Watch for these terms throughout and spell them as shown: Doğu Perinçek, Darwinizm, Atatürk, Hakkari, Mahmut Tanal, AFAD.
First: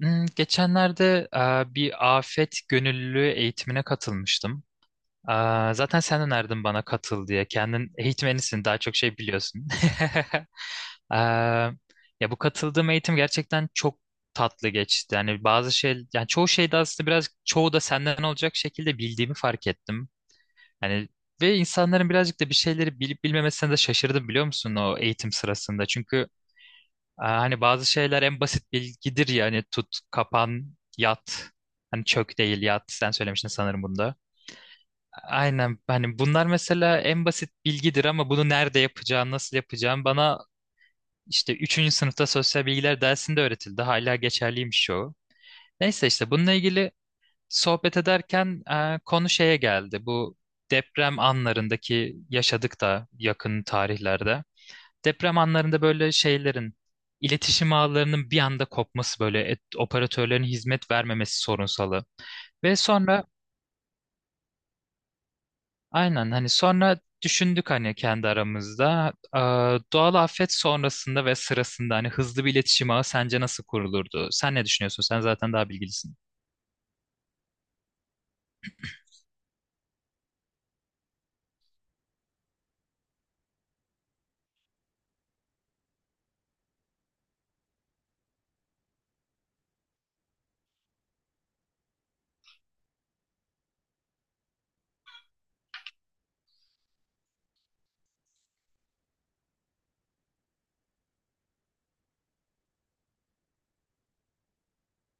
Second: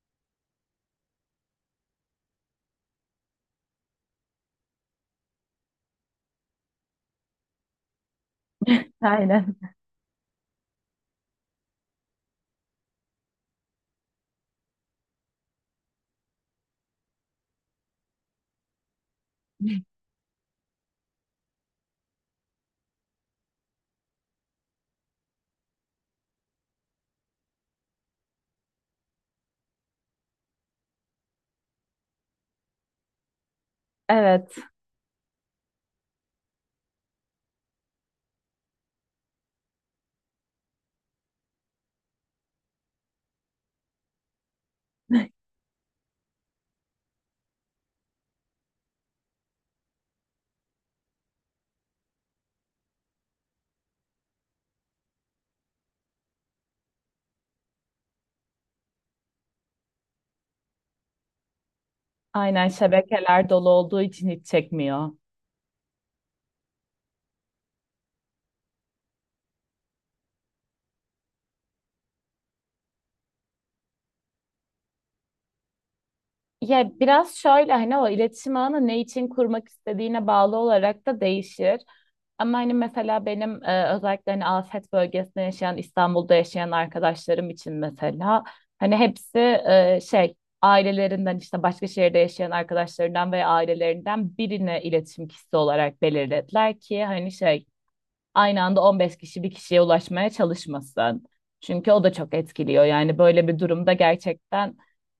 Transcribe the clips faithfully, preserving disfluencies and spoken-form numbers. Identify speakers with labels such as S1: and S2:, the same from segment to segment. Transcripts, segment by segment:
S1: Hmm, geçenlerde e, bir afet gönüllülüğü eğitimine katılmıştım. E, Zaten sen önerdin bana katıl diye. Kendin eğitmenisin, daha çok şey
S2: Aynen.
S1: biliyorsun. E, Ya bu katıldığım eğitim gerçekten çok tatlı geçti. Yani bazı şey, yani çoğu şeyde aslında biraz çoğu da senden olacak şekilde bildiğimi fark ettim. Yani ve insanların birazcık da bir şeyleri bilip bilmemesine de şaşırdım biliyor musun o eğitim sırasında. Çünkü Aa, hani bazı şeyler en basit bilgidir ya hani tut, kapan, yat. Hani çök değil yat sen söylemiştin sanırım bunda.
S2: Evet.
S1: Aynen, hani bunlar mesela en basit bilgidir ama bunu nerede yapacağım, nasıl yapacağım bana işte üçüncü sınıfta sosyal bilgiler dersinde öğretildi. Hala geçerliymiş o. Neyse işte bununla ilgili sohbet ederken e, konu şeye geldi. Bu deprem anlarındaki, yaşadık da yakın tarihlerde deprem anlarında böyle şeylerin, iletişim ağlarının bir anda kopması, böyle et- operatörlerin hizmet vermemesi sorunsalı.
S2: Aynen,
S1: Ve sonra
S2: şebekeler dolu olduğu için hiç çekmiyor.
S1: aynen, hani sonra düşündük hani kendi aramızda. Aa, doğal afet sonrasında ve sırasında hani hızlı bir iletişim ağı sence nasıl kurulurdu? Sen ne düşünüyorsun? Sen zaten daha bilgilisin.
S2: Ya biraz şöyle hani o iletişim ağını ne için kurmak istediğine bağlı olarak da değişir. Ama hani mesela benim e, özellikle hani afet bölgesinde yaşayan, İstanbul'da yaşayan arkadaşlarım için mesela hani hepsi e, şey ailelerinden işte başka şehirde yaşayan arkadaşlarından veya ailelerinden birine iletişim kişisi olarak belirlediler ki hani şey aynı anda on beş kişi bir kişiye ulaşmaya çalışmasın. Çünkü o da çok etkiliyor. Yani böyle bir durumda gerçekten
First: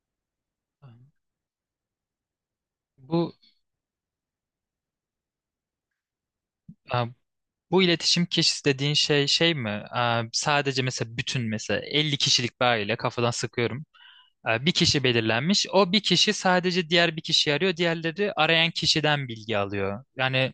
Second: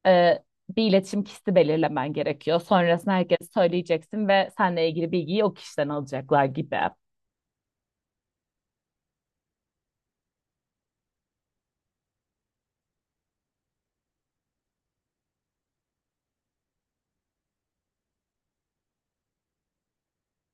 S2: e, bir iletişim kişisi belirlemen gerekiyor. Sonrasında
S1: Bu
S2: herkes söyleyeceksin ve seninle ilgili bilgiyi o kişiden alacaklar gibi.
S1: aa, bu iletişim kişisi dediğin şey şey mi? Aa, sadece mesela bütün, mesela elli kişilik bir aile kafadan sıkıyorum. E, Bir kişi belirlenmiş. O bir kişi sadece diğer bir kişiyi arıyor. Diğerleri arayan kişiden bilgi alıyor. Yani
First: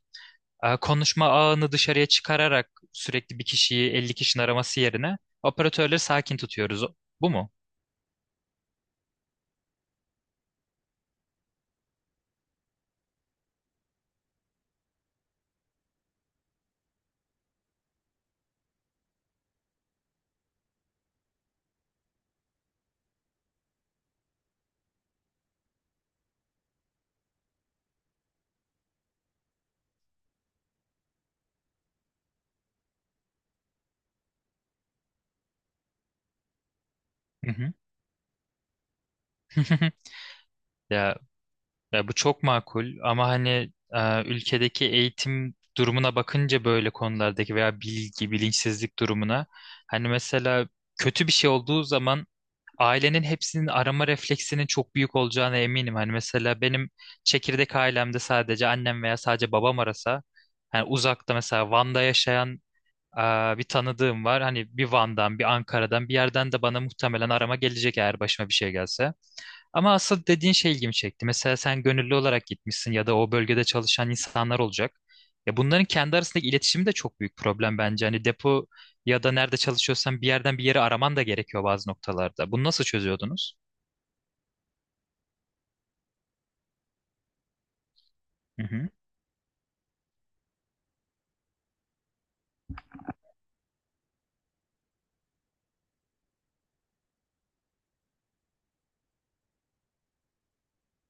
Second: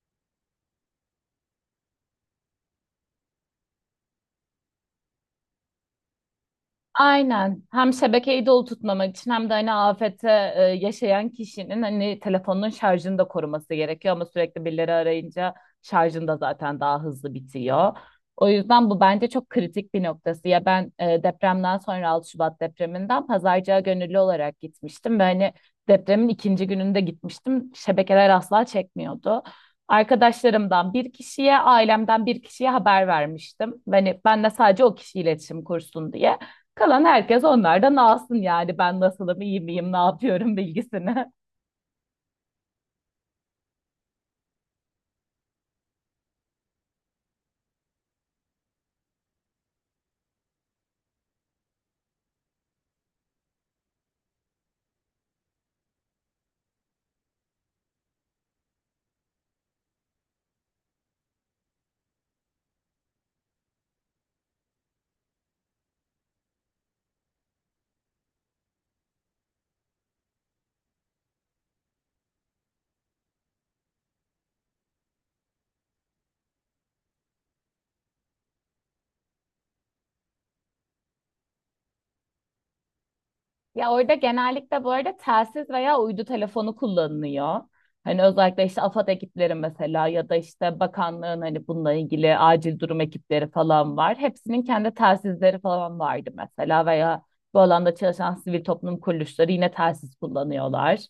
S1: e, konuşma ağını dışarıya çıkararak sürekli bir kişiyi elli kişinin araması yerine operatörleri sakin tutuyoruz. Bu mu?
S2: Aynen. Hem şebekeyi dolu tutmamak için hem de hani afete e, yaşayan kişinin hani telefonun şarjını da koruması gerekiyor ama sürekli birileri arayınca şarjın da zaten daha hızlı bitiyor. O yüzden bu bence çok kritik bir noktası. Ya ben e, depremden sonra altı Şubat depreminden pazarcığa gönüllü olarak gitmiştim ve hani depremin ikinci gününde gitmiştim. Şebekeler asla çekmiyordu. Arkadaşlarımdan bir kişiye, ailemden bir kişiye haber vermiştim. Hani ben de sadece o kişi iletişim kursun diye. Kalan herkes
S1: Hı hı.
S2: onlardan alsın yani ben nasılım, iyi miyim, ne yapıyorum
S1: Ya
S2: bilgisini.
S1: Ya bu çok makul ama hani e, ülkedeki eğitim durumuna bakınca böyle konulardaki veya bilgi, bilinçsizlik durumuna, hani mesela kötü bir şey olduğu zaman ailenin hepsinin arama refleksinin çok büyük olacağına eminim. Hani mesela benim çekirdek ailemde sadece annem veya sadece babam arasa, hani uzakta mesela Van'da yaşayan e, bir tanıdığım var. Hani bir Van'dan, bir Ankara'dan, bir yerden de bana muhtemelen arama gelecek eğer başıma bir şey gelse. Ama asıl dediğin şey ilgimi çekti. Mesela sen gönüllü olarak gitmişsin ya da o bölgede çalışan insanlar olacak. Ya bunların kendi arasındaki iletişimi de çok büyük problem bence. Hani depo ya da nerede çalışıyorsan bir yerden bir yere araman da gerekiyor bazı noktalarda. Bunu nasıl çözüyordunuz?
S2: Ya orada genellikle bu arada telsiz veya uydu telefonu kullanılıyor. Hani özellikle
S1: Hı
S2: işte
S1: hı,
S2: AFAD ekipleri mesela ya da işte bakanlığın hani bununla ilgili acil durum ekipleri falan var. Hepsinin kendi telsizleri falan vardı mesela veya bu alanda çalışan sivil toplum kuruluşları yine telsiz kullanıyorlar.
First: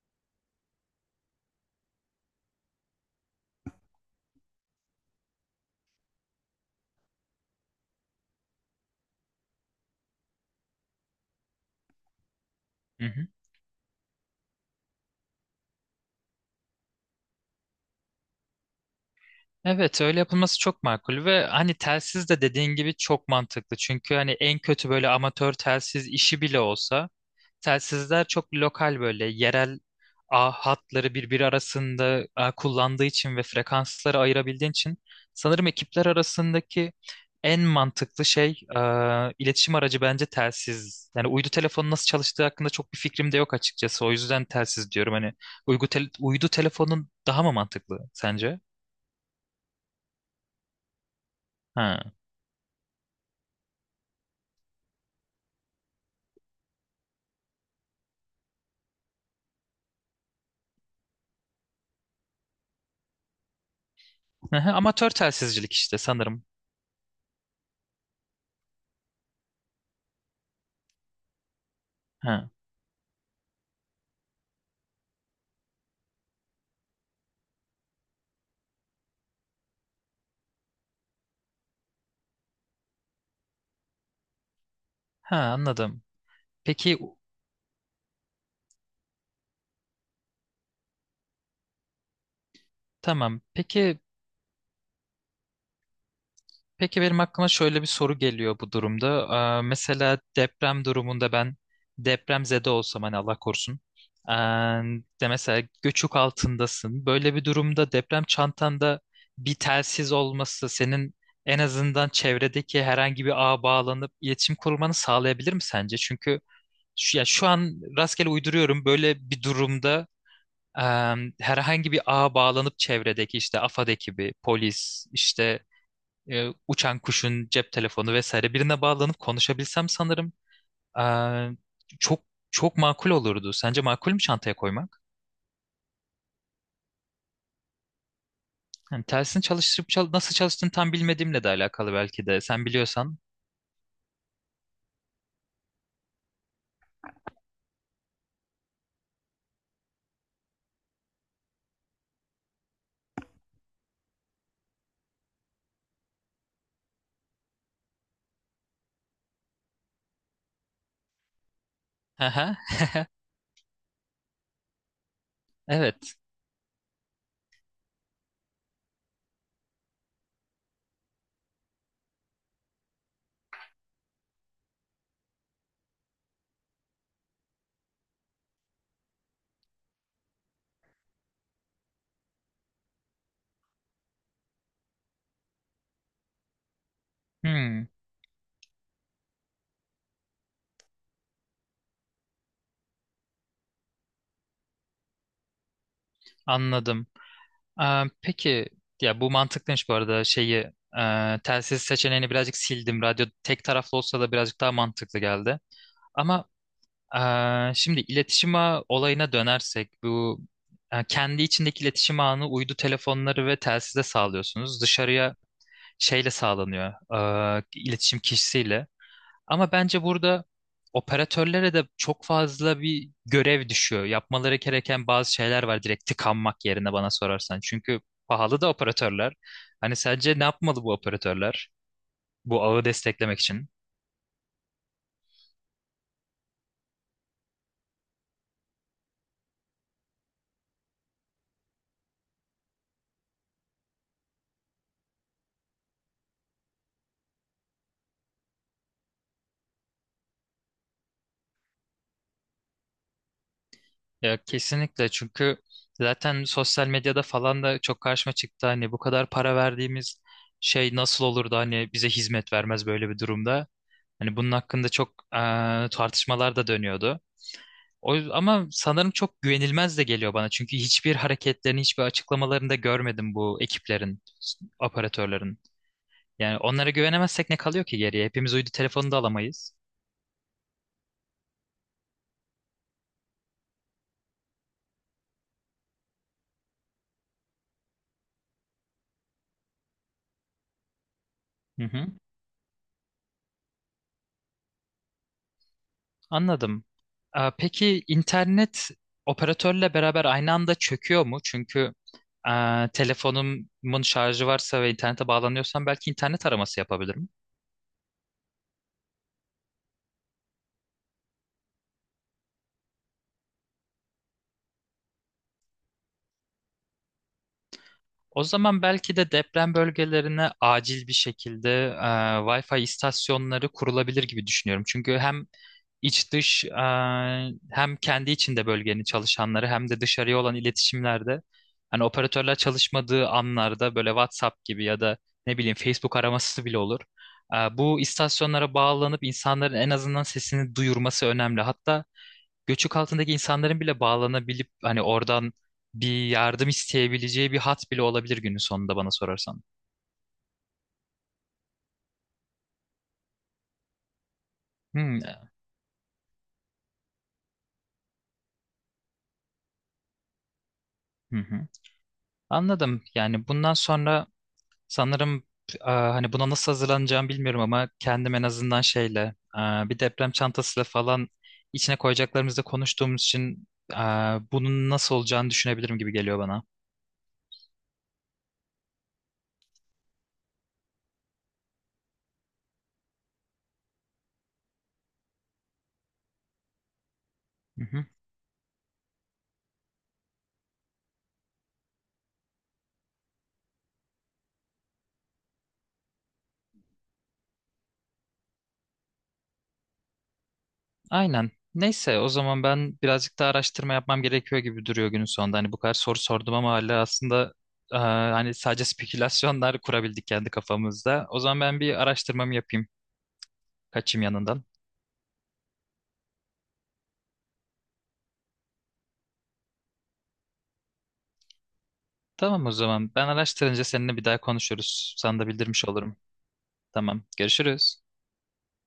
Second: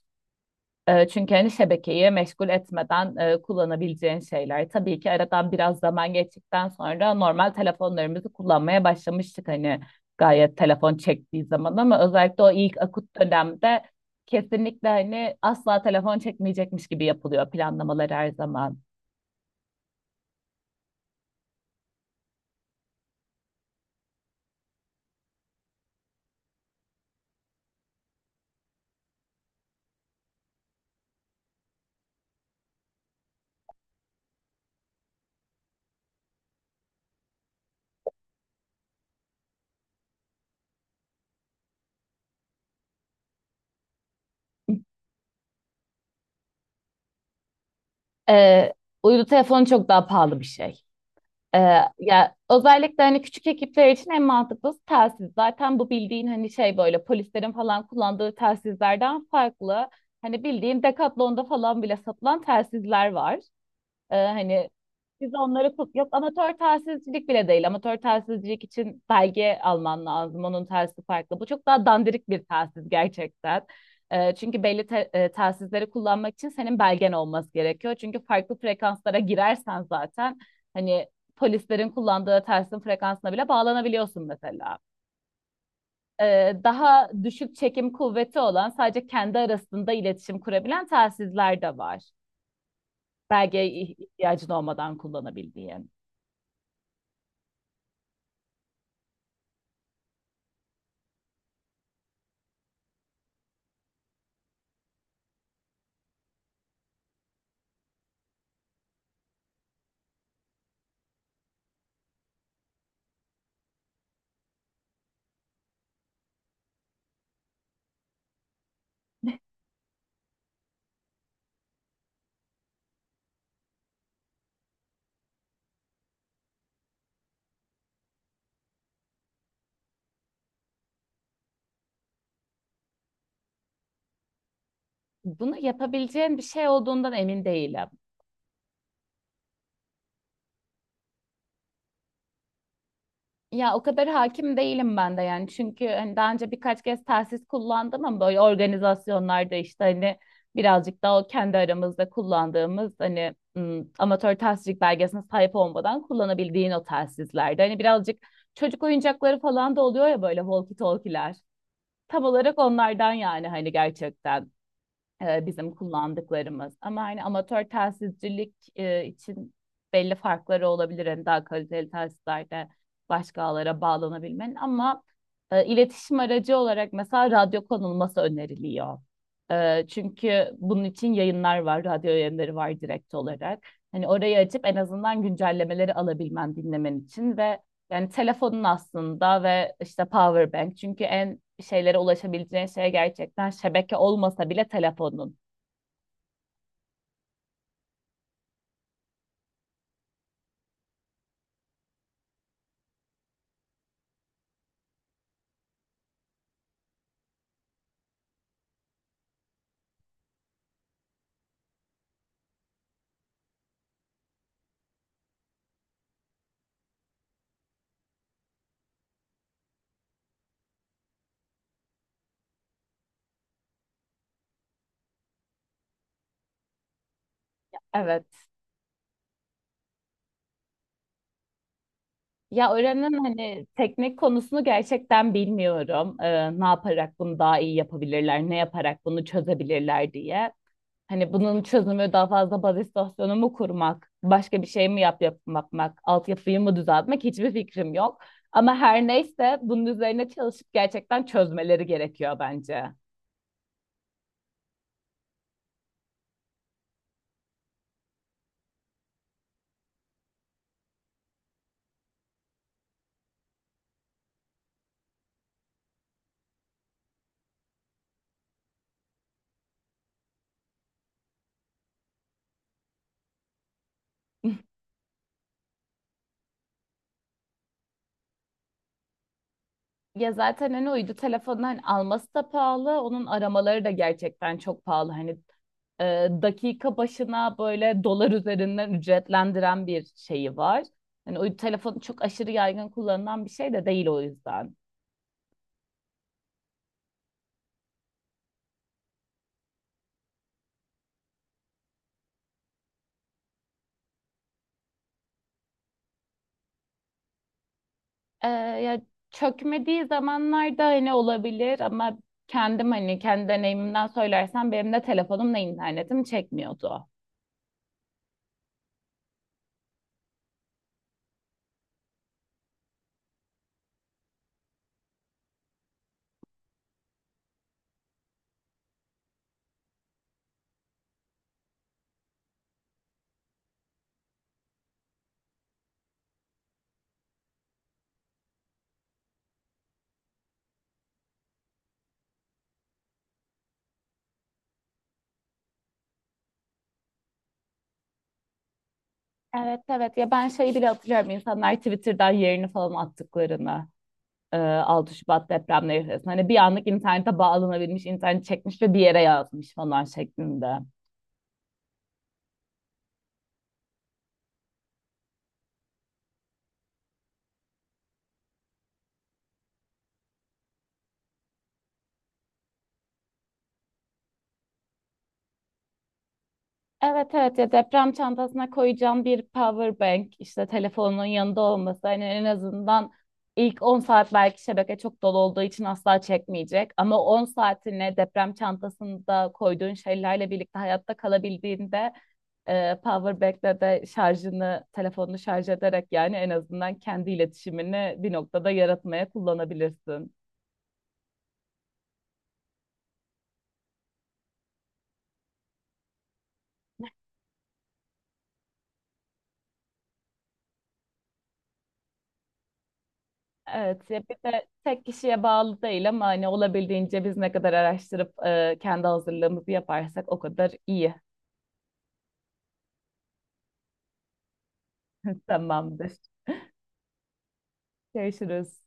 S2: E, çünkü hani şebekeyi meşgul etmeden e, kullanabileceğin şeyler. Tabii ki aradan biraz zaman geçtikten sonra normal telefonlarımızı kullanmaya başlamıştık hani gayet telefon çektiği zaman ama özellikle o ilk
S1: hı
S2: akut
S1: hı.
S2: dönemde kesinlikle hani asla telefon çekmeyecekmiş gibi yapılıyor planlamalar her zaman.
S1: Evet, öyle yapılması çok makul ve hani telsiz de dediğin gibi çok mantıklı. Çünkü hani en kötü böyle amatör telsiz işi bile olsa, telsizler çok lokal, böyle yerel ağ hatları birbiri arasında a, kullandığı için ve frekansları ayırabildiğin için sanırım ekipler arasındaki en mantıklı şey, e, iletişim aracı bence telsiz. Yani uydu telefonu nasıl çalıştığı hakkında çok bir fikrim de yok açıkçası. O yüzden telsiz diyorum. Hani uygu tel- uydu telefonun daha mı mantıklı sence?
S2: E, Uydu telefonu çok daha pahalı bir şey. Ee,
S1: Ha.
S2: ya özellikle hani küçük ekipler için en mantıklısı telsiz. Zaten bu bildiğin hani şey böyle polislerin falan kullandığı telsizlerden farklı. Hani bildiğin Decathlon'da falan bile satılan telsizler var. Ee, hani
S1: Aha, amatör
S2: biz
S1: telsizcilik
S2: onları tut
S1: işte
S2: yok,
S1: sanırım.
S2: amatör telsizcilik bile değil. Amatör telsizcilik için belge alman lazım. Onun telsizi farklı. Bu çok daha dandirik bir
S1: Ha.
S2: telsiz gerçekten. Ee, çünkü belli te- e, telsizleri kullanmak için senin belgen olması gerekiyor. Çünkü farklı frekanslara girersen zaten hani polislerin kullandığı telsin frekansına bile bağlanabiliyorsun mesela.
S1: Ha, anladım.
S2: Ee,
S1: Peki
S2: daha
S1: u-
S2: düşük çekim kuvveti olan sadece kendi arasında iletişim kurabilen telsizler de var.
S1: tamam.
S2: Belgeye ih-
S1: Peki
S2: ihtiyacın olmadan kullanabildiğin.
S1: Peki benim aklıma şöyle bir soru geliyor bu durumda. Ee, mesela deprem durumunda ben depremzede olsam, hani Allah korusun. Ee, De mesela göçük altındasın. Böyle bir durumda deprem çantanda bir telsiz olması senin en azından çevredeki herhangi bir ağa bağlanıp iletişim kurmanı sağlayabilir mi sence? Çünkü şu, ya şu an rastgele uyduruyorum, böyle bir durumda e, herhangi bir ağa bağlanıp çevredeki işte AFAD ekibi, polis, işte e, uçan kuşun cep telefonu vesaire birine bağlanıp konuşabilsem sanırım eee, çok çok makul olurdu. Sence makul mü çantaya koymak?
S2: Bunu yapabileceğin bir şey olduğundan emin değilim.
S1: Yani tersini çalıştırıp çal- nasıl çalıştığını tam bilmediğimle de alakalı belki de. Sen biliyorsan.
S2: Ya o kadar hakim değilim ben de yani. Çünkü hani daha önce birkaç kez telsiz kullandım ama böyle organizasyonlarda işte hani birazcık daha o kendi aramızda kullandığımız hani ım, amatör telsizcilik belgesine sahip olmadan kullanabildiğin o telsizlerde. Hani birazcık çocuk oyuncakları falan da oluyor ya böyle walkie talkie'ler. Tam
S1: Aha,
S2: olarak onlardan yani hani gerçekten. E, bizim
S1: evet.
S2: kullandıklarımız. Ama hani amatör telsizcilik e, için belli farkları olabilir. Hani daha kaliteli telsizlerde başka ağlara bağlanabilmenin ama e, iletişim aracı olarak mesela radyo konulması öneriliyor. E, çünkü bunun için yayınlar var, radyo yayınları var direkt olarak. Hani orayı açıp en azından güncellemeleri alabilmen, dinlemen için ve
S1: Hmm,
S2: yani telefonun aslında ve işte power bank. Çünkü en şeylere ulaşabileceğin şey gerçekten şebeke olmasa bile telefonun.
S1: anladım. Eee, peki, ya bu mantıklıymış bu arada, şeyi eee telsiz seçeneğini birazcık sildim. Radyo tek taraflı olsa da birazcık daha mantıklı geldi. Ama Ee, şimdi iletişim ağı olayına dönersek bu e, kendi içindeki iletişim ağını uydu telefonları ve telsize sağlıyorsunuz. Dışarıya şeyle sağlanıyor, e, iletişim kişisiyle. Ama bence burada operatörlere de çok fazla bir görev düşüyor. Yapmaları gereken bazı şeyler var, direkt tıkanmak yerine bana sorarsan. Çünkü
S2: Evet.
S1: pahalı da operatörler. Hani sence ne yapmalı bu operatörler bu
S2: Ya
S1: ağı
S2: öğrenin
S1: desteklemek
S2: hani
S1: için?
S2: teknik konusunu gerçekten bilmiyorum. Ee, ne yaparak bunu daha iyi yapabilirler, ne yaparak bunu çözebilirler diye. Hani bunun çözümü daha fazla baz istasyonu mu kurmak, başka bir şey mi yap yapmak, altyapıyı mı düzeltmek hiçbir fikrim yok. Ama her neyse bunun üzerine çalışıp gerçekten çözmeleri gerekiyor bence.
S1: Ya kesinlikle, çünkü zaten sosyal medyada falan da çok karşıma çıktı hani bu kadar para verdiğimiz şey nasıl olur da hani bize hizmet vermez böyle bir durumda. Hani bunun hakkında çok eee, tartışmalar da dönüyordu. O, yüz- ama sanırım çok güvenilmez de geliyor bana çünkü hiçbir hareketlerini, hiçbir açıklamalarını da görmedim bu ekiplerin, s- operatörlerin. Yani onlara güvenemezsek ne kalıyor ki geriye? Hepimiz uydu telefonu da alamayız.
S2: Ya zaten hani uydu telefonunu hani alması da pahalı. Onun aramaları da gerçekten çok pahalı. Hani e, dakika başına böyle dolar üzerinden ücretlendiren bir şeyi var. Hani uydu telefonu çok aşırı yaygın kullanılan bir şey de değil o yüzden.
S1: Anladım. Aa, Peki internet operatörle beraber aynı anda çöküyor mu? Çünkü aa, telefonumun şarjı varsa ve internete bağlanıyorsam belki internet araması yapabilirim.
S2: Ee, ya çökmediği zamanlarda hani olabilir ama kendim hani kendi deneyimimden söylersem benim de telefonumla internetim çekmiyordu.
S1: O zaman belki de deprem bölgelerine acil bir şekilde e, Wi-Fi istasyonları kurulabilir gibi düşünüyorum. Çünkü hem iç dış e, hem kendi içinde bölgenin çalışanları hem de dışarıya olan iletişimlerde hani operatörler çalışmadığı anlarda böyle WhatsApp gibi ya da ne bileyim Facebook araması bile olur. E, bu istasyonlara bağlanıp insanların en azından sesini duyurması önemli. Hatta göçük altındaki insanların bile bağlanabilip hani oradan bir yardım isteyebileceği bir hat bile olabilir günün sonunda bana sorarsan.
S2: Evet, evet, ya ben şeyi bile hatırlıyorum insanlar Twitter'dan yerini falan attıklarını e, altı
S1: Hmm,
S2: Şubat depremleri sırasında hani bir anlık internete bağlanabilmiş internet çekmiş ve bir yere yazmış falan şeklinde.
S1: hı hı. Anladım. Yani bundan sonra sanırım e, hani buna nasıl hazırlanacağımı bilmiyorum ama kendim en azından şeyle, e, bir deprem çantasıyla falan içine koyacaklarımızda konuştuğumuz için e, bunun nasıl olacağını düşünebilirim gibi geliyor bana.
S2: Evet, evet, ya deprem çantasına koyacağın bir power bank işte telefonun yanında olması hani en azından ilk on saat belki şebeke çok dolu olduğu için asla çekmeyecek ama on
S1: Hı hı.
S2: saatine deprem çantasında koyduğun şeylerle birlikte hayatta kalabildiğinde e, power bank'le de şarjını telefonunu şarj ederek yani en azından kendi iletişimini bir noktada yaratmaya kullanabilirsin.
S1: Aynen. Neyse, o zaman ben birazcık daha araştırma yapmam gerekiyor gibi duruyor günün sonunda. Hani bu kadar soru sordum ama hala aslında e, hani sadece spekülasyonlar kurabildik kendi kafamızda. O zaman ben bir araştırmamı yapayım.
S2: Evet, ya
S1: Kaçayım
S2: bir
S1: yanından.
S2: de tek kişiye bağlı değil ama hani olabildiğince biz ne kadar araştırıp e, kendi hazırlığımızı yaparsak o kadar iyi.
S1: Tamam o zaman. Ben araştırınca seninle bir daha konuşuruz. Sana da bildirmiş
S2: Tamamdır.
S1: olurum. Tamam. Görüşürüz.
S2: Görüşürüz.